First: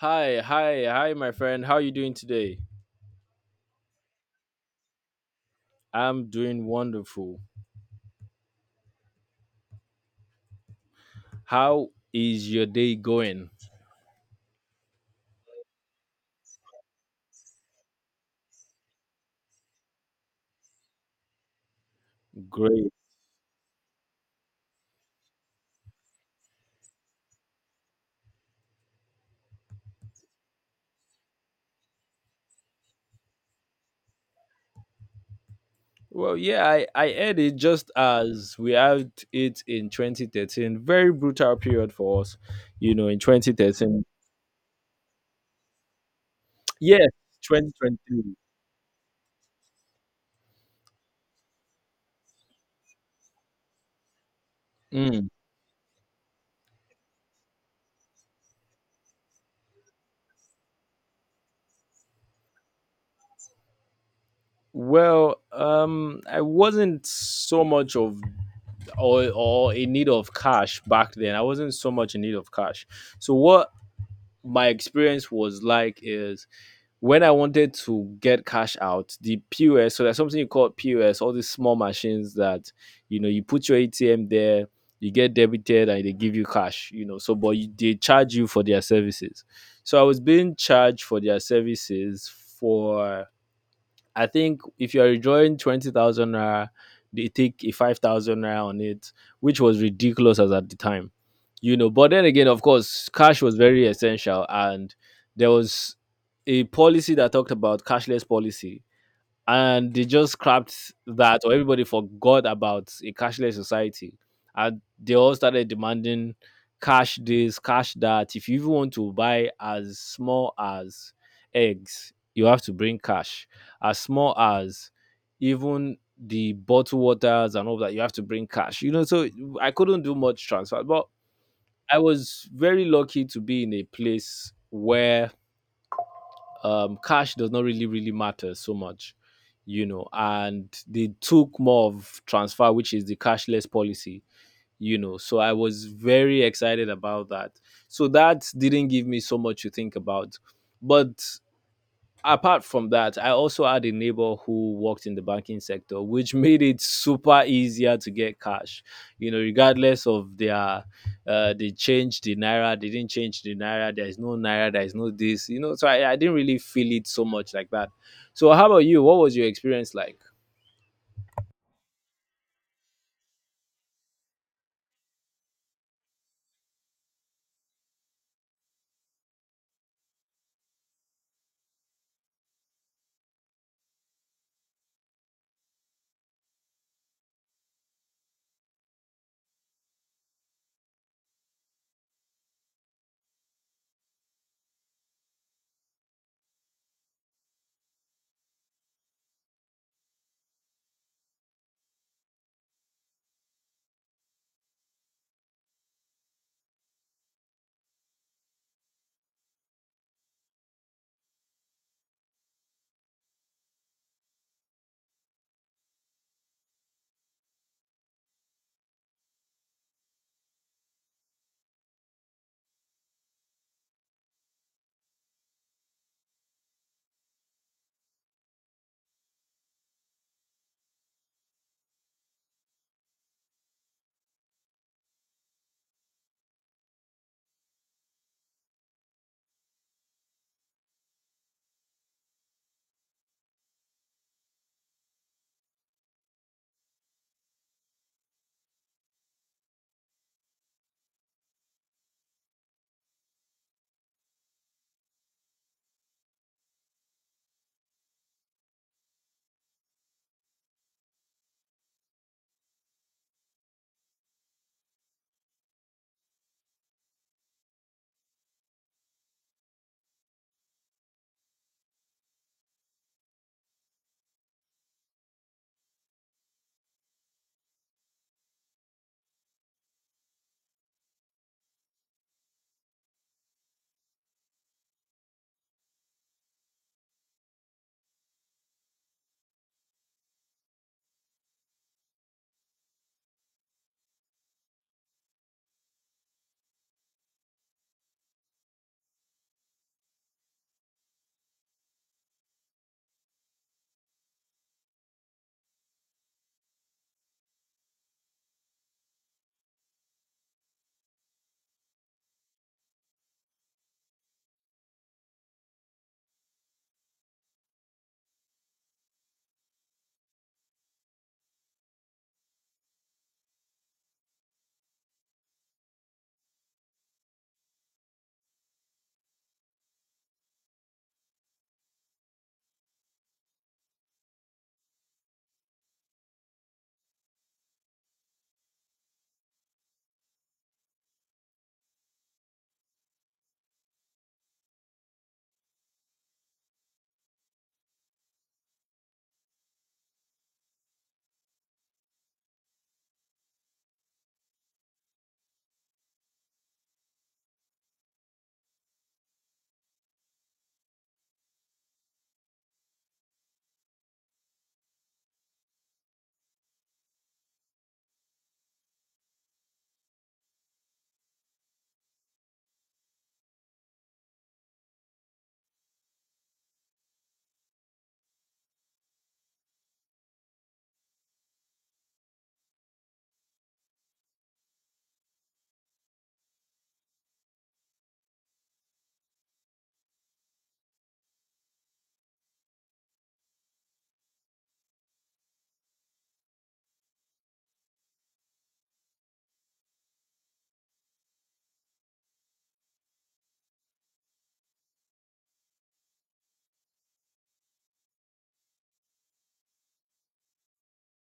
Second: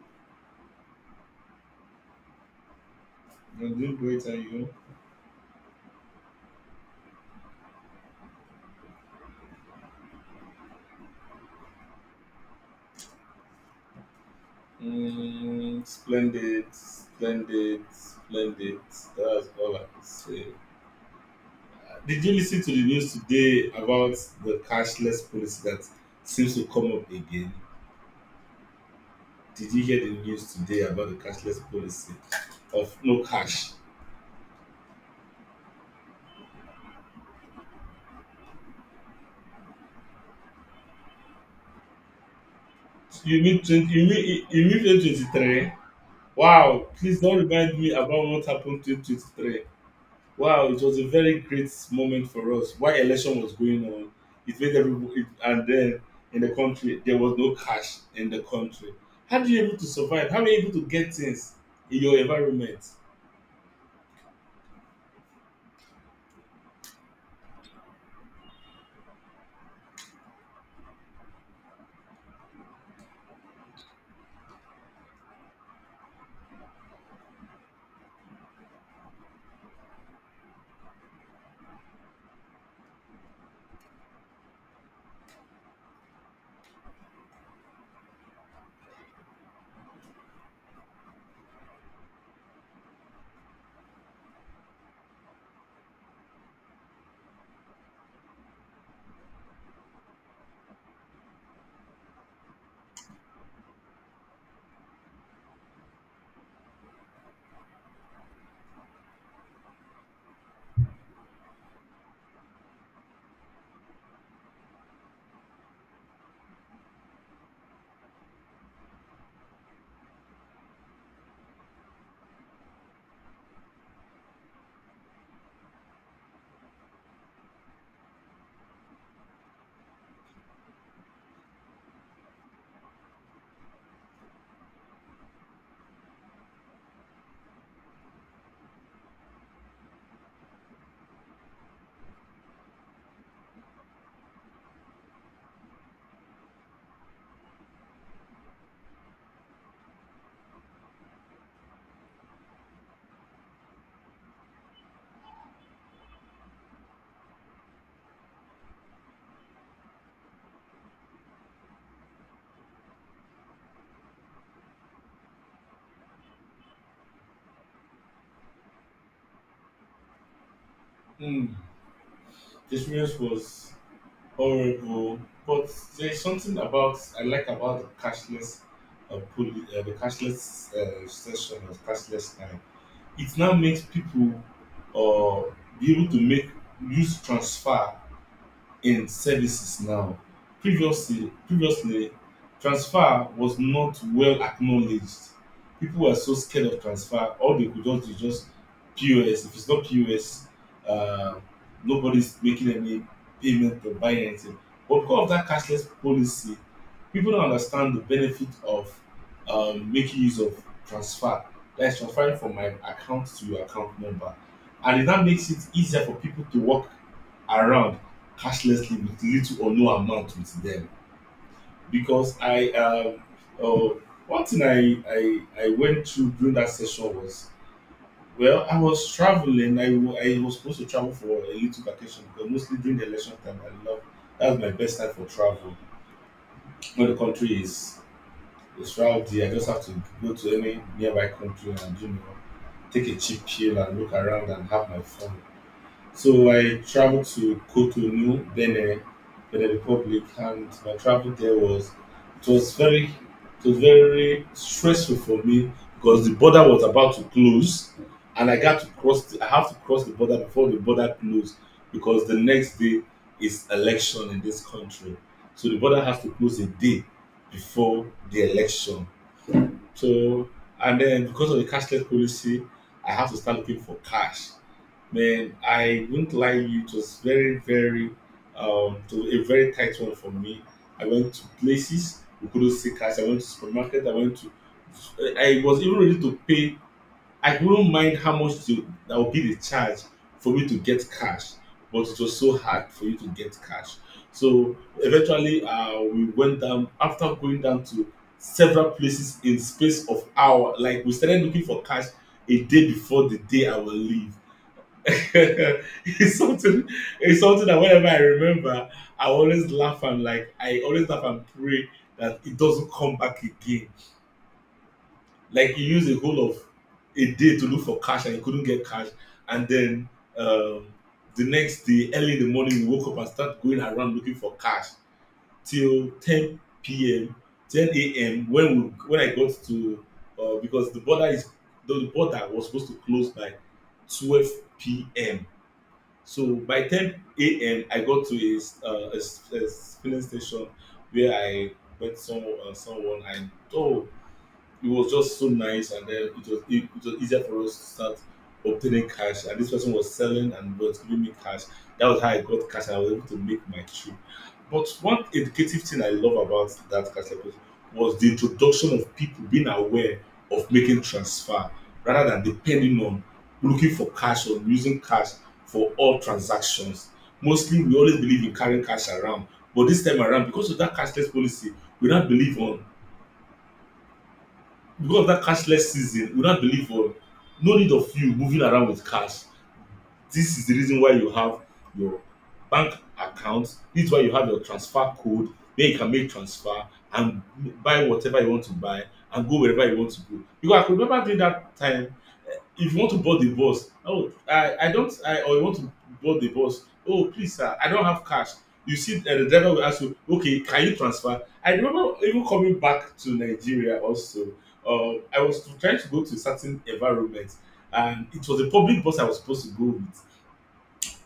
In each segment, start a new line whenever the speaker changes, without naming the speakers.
Hi, hi, hi, my friend. How are you doing today?
You're doing great, and you?
I'm doing wonderful. How is your day going?
Mm, splendid, splendid, splendid. That's all I can say. Did you listen to the
Great.
news today about the cashless policy that seems to come up again? Did you hear the news today about the cashless policy of no cash?
Well, yeah, I had it just as we had it in 2013. Very brutal period for us, you know, in
You mean 20, you
2013.
mean 2023? Wow,
Yes,
please don't remind me about
2023.
what happened in 2023. Wow, it was a very great moment for us. While election was going on, it made everybody, it,
Mm.
and then in the country, there was no cash in the country. How do you able to survive? How are you able to get things in your environment?
Well, I wasn't so much of or in need of cash back then. I wasn't so much in need of cash. So what my experience was like is when I wanted to get cash out, the POS, so there's something you call POS, all these small machines that, you know, you put your ATM there, you get debited and they give you cash, you know, so, but you, they charge you for their services. So I was being charged for their services for I think if you're withdrawing 20,000 naira, they take a 5,000 naira on it, which was ridiculous as at the time, you know. But then again, of course, cash was very essential, and there was a policy that talked about cashless policy, and they just scrapped that or everybody forgot about a cashless society, and they all started demanding cash this cash that. If you even want to buy as small as eggs, you have to bring cash, as small as even the bottled waters and all that, you have to bring cash, you know. So I couldn't do much transfer, but I was very lucky to be in a place where cash does not really matter so much, you know. And they took more of transfer, which is the cashless policy, you know. So I was very excited about that. So that didn't give me so much to think about, but apart from that, I also had a neighbor who worked in the banking sector, which made it super easier to get cash. You know, regardless of their, they changed the naira, they didn't change the naira. There is no naira, there is no this. You know, so I didn't really feel it so much like that. So, how about you? What was your experience like?
Hmm, the experience was horrible, but there's something about I like about the cashless, the cashless session or cashless time. It now makes people uh, be able to make use transfer in services now. Previously, transfer was not well acknowledged. People were so scared of transfer. All they could just do is just POS. If it's not POS, uh, nobody's making any payment or buying anything. But because of that cashless policy, people don't understand the benefit of making use of transfer. That is transferring from my account to your account number. And that makes it easier for people to work around cashlessly with little or no amount with them because I uh, one thing I went through during that session was well I was traveling I was supposed to travel for a little vacation because mostly during the election time I love that's my best time for travel when the country is rowdy I just have to go to any nearby country and you know take a cheap pill and look around and have my fun. So I traveled to Cotonou, Benin, Benin Republic, and my travel there was it was very it was very stressful for me because the border was about to close, and I got to cross. I have to cross the border before the border closed because the next day is election in this country, so the border has to close a day before the election. So and then because of the cashless policy, I have to start looking for cash. Man, I wouldn't lie, you. It was very, very, it was a very tight one for me. I went to places we couldn't see cash. I went to supermarket. I went to, I was even ready to pay. I wouldn't mind how much to, that would be the charge for me to get cash, but it was so hard for you to get cash. So eventually, we went down after going down to several places in space of hour. Like we started looking for cash a day before the day I will leave. it's something it's something that whenever I remember, I always laugh and I always laugh and pray that it doesn't come back again. Like you use a whole of a day to look for cash and you couldn't get cash, and then um, the next day early in the morning you woke up and start going around looking for cash till 10 p.m. 10 a.m. When I got to because the border was supposed to close by 12 p.m. So by 10 a.m., I got to a filling station where I met someone, oh, it was just so nice and then it was easier for us to start obtaining cash and this person was selling and was giving me cash. That was how I got cash and I was able to make my trip. But one educative thing I love about that cash service was the introduction of people being aware of making transfer rather than depending on looking for cash or using cash for all transactions. Mostly we always believe in carrying cash around, but this time around because of that cashless policy we now believe on, because of that cashless season, we don't believe on no need of you moving around with cash. This is the reason why you have your bank account. This is why you have your transfer code where you can make transfer and buy whatever you want to buy and go wherever you want to go. Because I could remember during that time, if you want to board the bus, oh I don't I or you want to board the bus, oh please sir I don't have cash, you see, the driver will ask you okay can you transfer. I remember even coming back to Nigeria also, I was trying to go to a certain environment and it was a public bus I was supposed to go with.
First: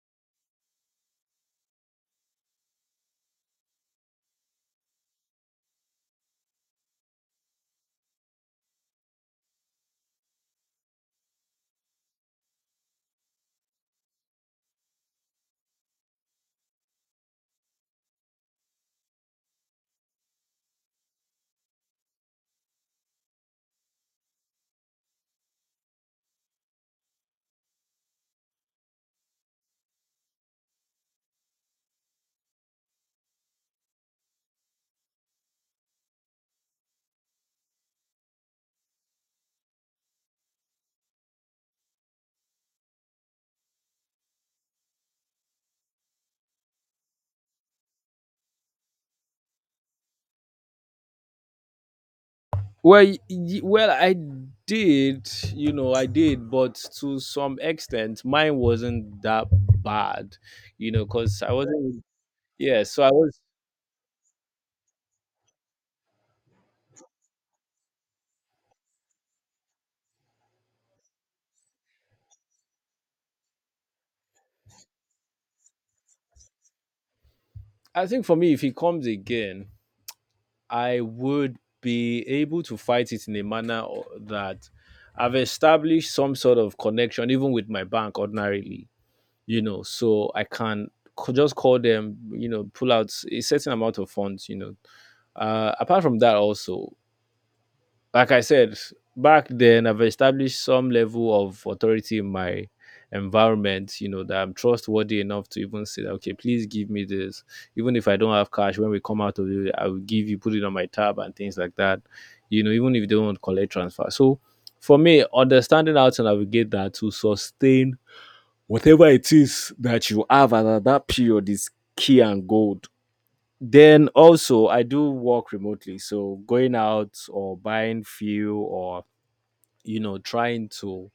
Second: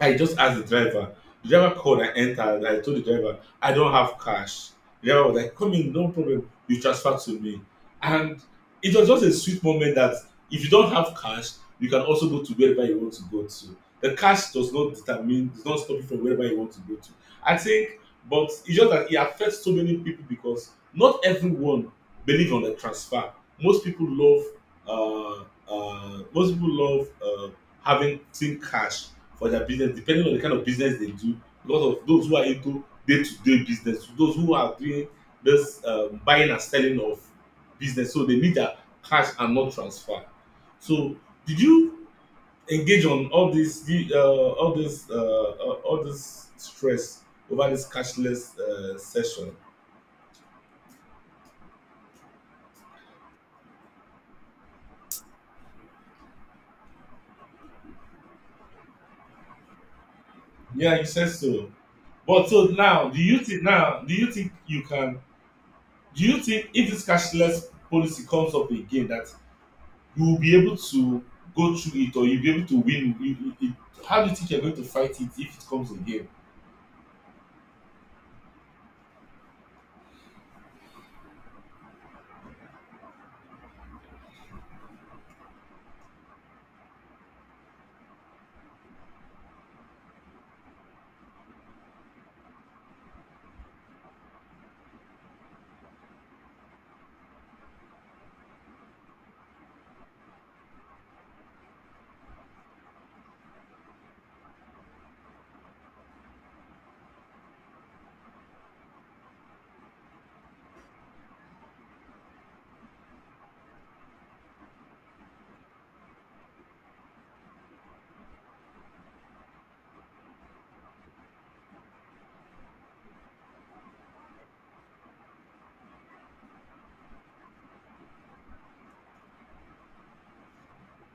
I just asked the driver. The driver called and entered. I told the driver, I don't have cash. The driver was like, come in, no problem. You transfer to me. And it was just a sweet moment that if you don't have cash, you can also go to wherever you want to go to. The cash does not determine, does not stop you from wherever you want to go to. I think, but it's just that it affects so many people because not everyone believe on the transfer. Most people love, uh, uh, most people love uh, having seen cash for their business depending on the kind of business they do because of those who are into day-to-day business, those who are doing this buying and selling of business, so they need their cash and not transfer. So did you engage on all this all this stress over this cashless session?
Well, well, I did, you know, I did, but to some extent, mine wasn't that bad, you
Yeah you
know,
said
because I
so.
wasn't,
But so
yeah, so
now
I
do you
was
think, now do you think you can, do you think if this cashless policy comes up again that you will be able to go through it or you'll be able to win. How do you think you're going to fight it if it comes again?
I think for me, if he comes again, I would be able to fight it in a manner that I've established some sort of connection, even with my bank ordinarily, you know, so I can just call them, you know, pull out a certain amount of funds, you know. Apart from that, also, like I said, back then I've established some level of authority in my environment, you know, that I'm trustworthy enough to even say that, okay, please give me this. Even if I don't have cash, when we come out of it, I will give you, put it on my tab and things like that. You know, even if they don't collect transfer. So for me, understanding how to navigate that to sustain whatever it is that you have at that period is key and gold. Then also, I do work remotely, so going out or buying fuel or you know trying to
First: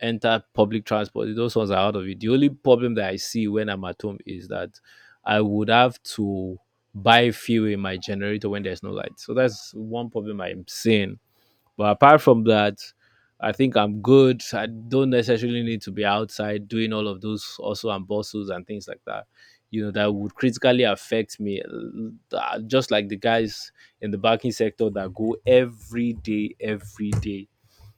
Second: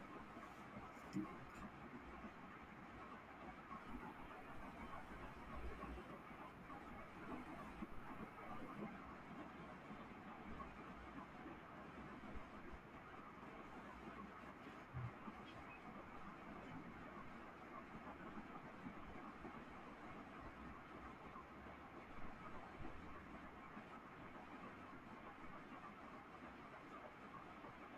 enter public transport, those ones are out of it. The only problem that I see when I'm at home is that I would have to buy fuel in my generator when there's no light. So that's one problem I'm seeing, but apart from that, I think I'm good. I don't necessarily need to be outside doing all of those also and bustles and things like that. You know, that would critically affect me. Just like the guys in the banking sector that go every day, every day.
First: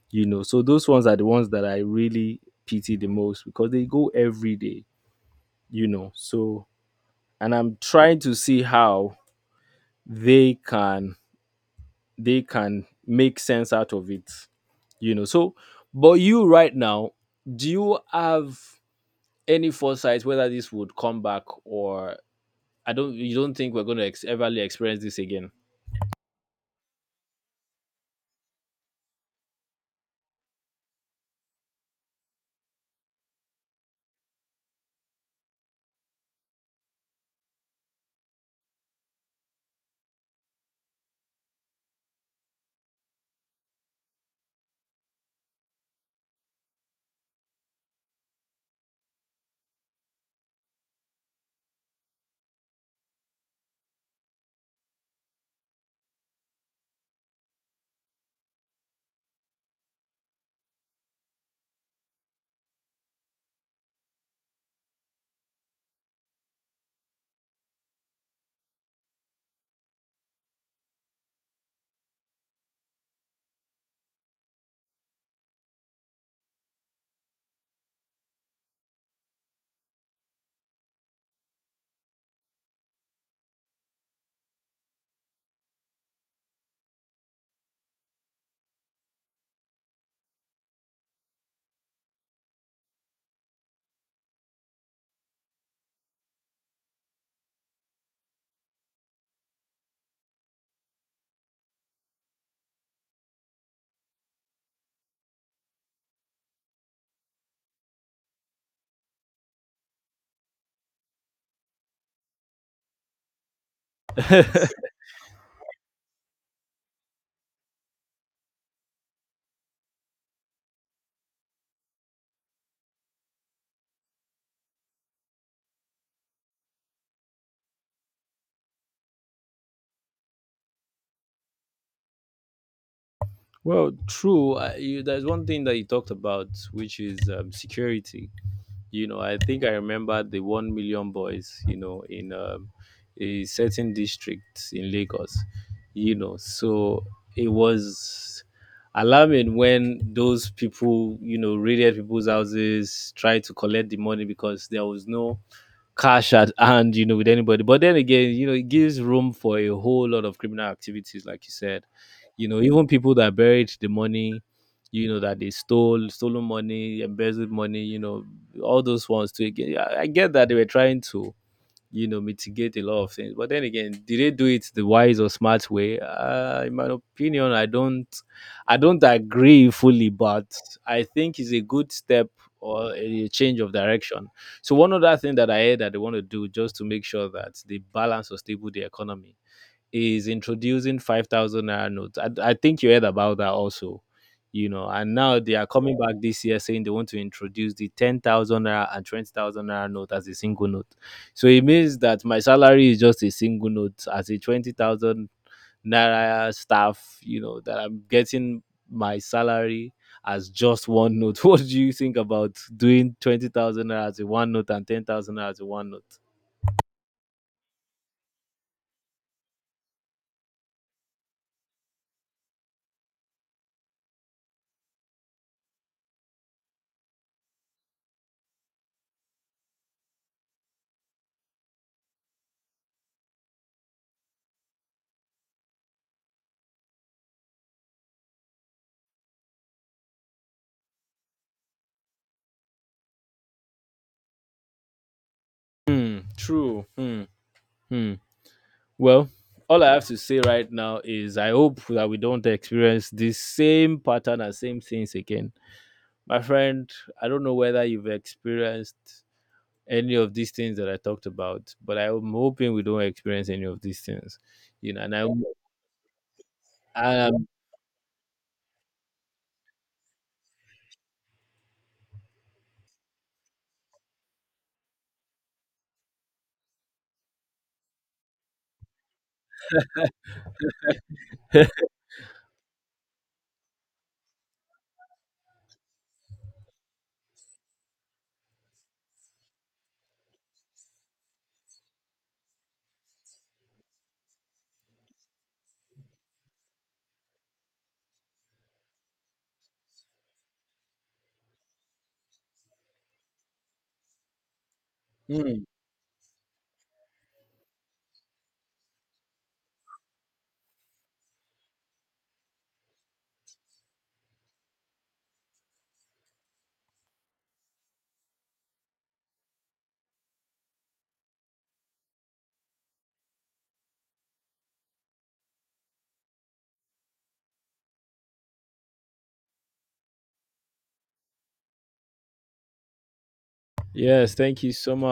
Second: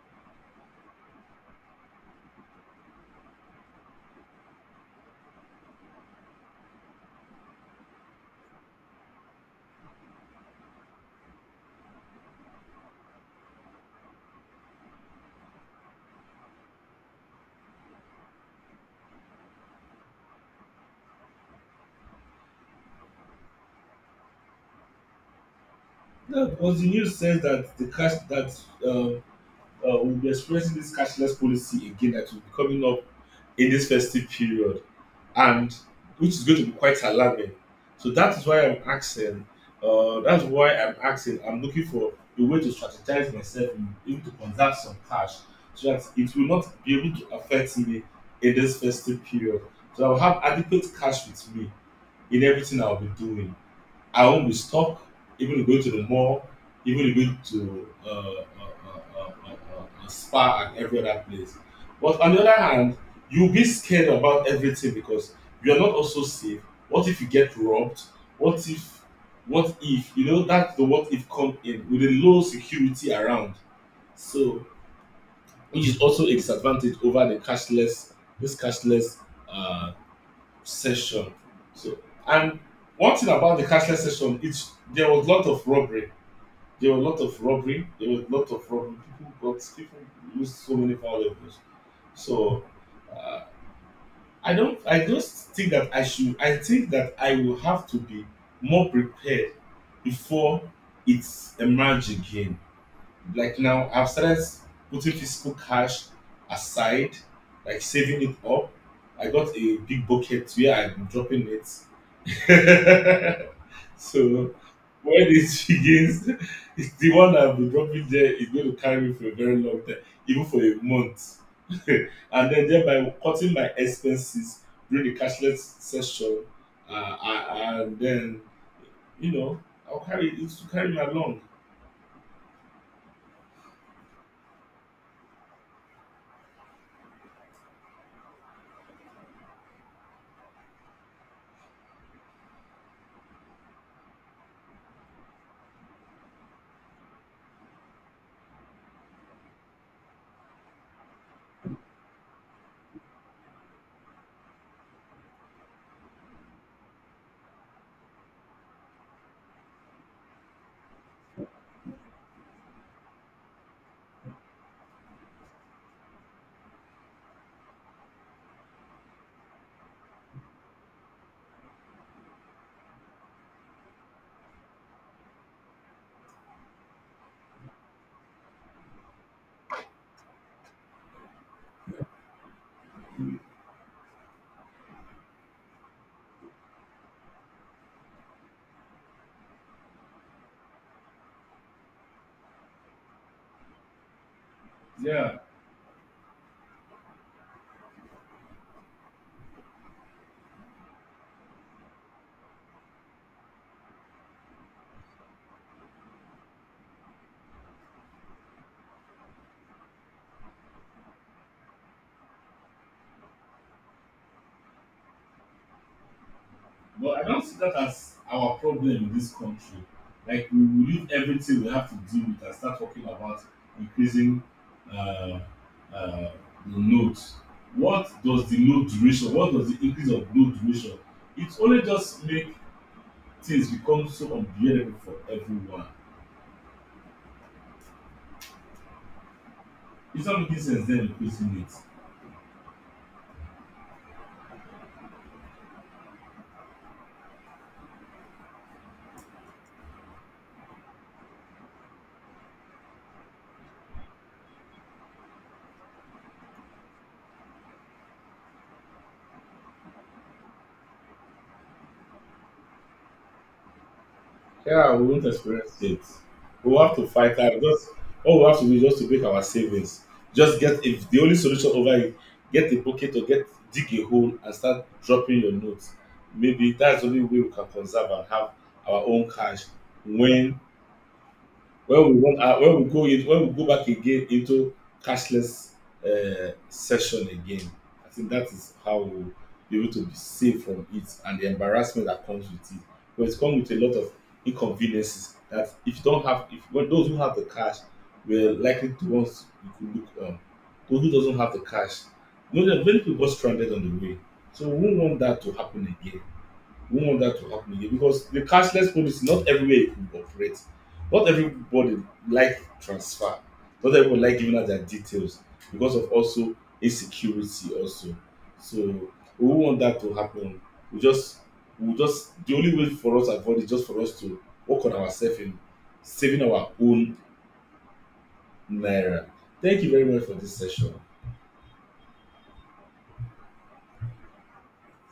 You know, so those ones are the ones that I really pity the most because they go every day. You know, so and I'm trying to see how they can they can make sense out of it, you know. So but you right now, do you have any foresight whether this would come back or I don't, you don't think we're going to ever really experience this again?
No, because the news says that the cash that uh, we'll be experiencing this cashless policy again that will be coming up in this festive period. And which is going to be quite alarming. So that is why I'm asking. That's why I'm asking. I'm looking for a way to strategize myself, in- even to conserve some cash, so that it will not be able to affect me in this festive period. So I'll have adequate cash with me in everything I'll be doing. I won't be stuck. Even going to the mall, even going to a spa and every other place. But on the other hand, you'll be scared about everything because you are not also safe. What if you get robbed? What if, what if, you know, that's the what if come in with a low security around. So, which is also a disadvantage over the cashless, this cashless uh, session. So, and one thing about the cashless session, it's there was a lot of robbery. There was a lot of robbery. There was a lot of robbery. People got people used so many valuables. So uh, I don't. I just think that I should. I think that I will have to be more prepared before it's emerge again. Like now, I've started putting physical cash aside, like saving it up. I got a big bucket where I'm dropping it so when it begins, it's the one I'll be dropping there is going to carry me for a very long time, even for a month. And then thereby cutting my expenses during the cashless session, uh, I, and then you know I'll carry it to carry me along.
Well, true. I, you, there's one thing that you talked about, which is security. You know, I think I remember the 1 million boys, you know, in a certain district in Lagos, you know. So it was alarming when those people, you know, raided people's houses, tried to collect the money because there was no cash at hand, you know, with anybody. But then again, you know, it gives room for a whole lot of criminal activities like you said, you know, even people that buried the money, you know, that they stole, stolen money, embezzled money, you know, all those ones too. Again, I get that they were trying to, you know, mitigate a lot of things, but then again, did they do it the wise or smart way? In my opinion, I don't agree fully, but I think it's a good step or a change of direction. So one other thing that I heard that they want to do just to make sure that they balance or stable the economy is introducing 5,000 naira notes. I think you heard about that also, you know. And
Yeah.
now they are coming back this year saying they want to introduce the 10,000 naira and 20,000 naira note as a single note. So it means that my salary is just a single note as a 20,000 naira staff, you know, that I'm getting my salary as just one note. What do you think about doing 20,000 naira as a one note and 10,000 naira as a one note?
But I don't see that as our problem in this country. Like we will leave everything we have to deal with and start talking about increasing uh, uh, the load. What does the load duration? What does the increase of load duration? It only just make things become so unbearable for everyone. It's not making sense then increasing it.
Hmm, true. Hmm. Hmm. Well, all I have to say right now is I hope that we don't experience the same pattern and same things again. My friend, I don't know whether you've experienced any of these things that I talked about, but I'm hoping we don't experience any of these things. You
Yeah,
know,
we
and
won't experience it. We'll have to
I,
fight out. Just all we have to do is just to make our savings. Just get if the only solution over it, get a bucket or get dig a hole and start dropping your notes. Maybe that's the only way we can conserve and have our own cash when when we want when we go in, when we go back again into cashless session again. I think that is how we will be able to be safe from it and the embarrassment that comes with it, but it come with a lot of inconveniences that if you don't have if well, those who have the cash were likely the ones you could look on. Those who doesn't have the cash, you know there are many people got stranded on the way. So we won't want that to happen again. We don't want that to happen again because the cashless policy, not everywhere it could operate. Not everybody like transfer. Not everybody like giving out their details because of also insecurity also. So we won't want that to happen. We just we just the only way for us to avoid is just for us to work on ourselves in saving our own naira. Thank you very much for this session.
yes, thank you so much.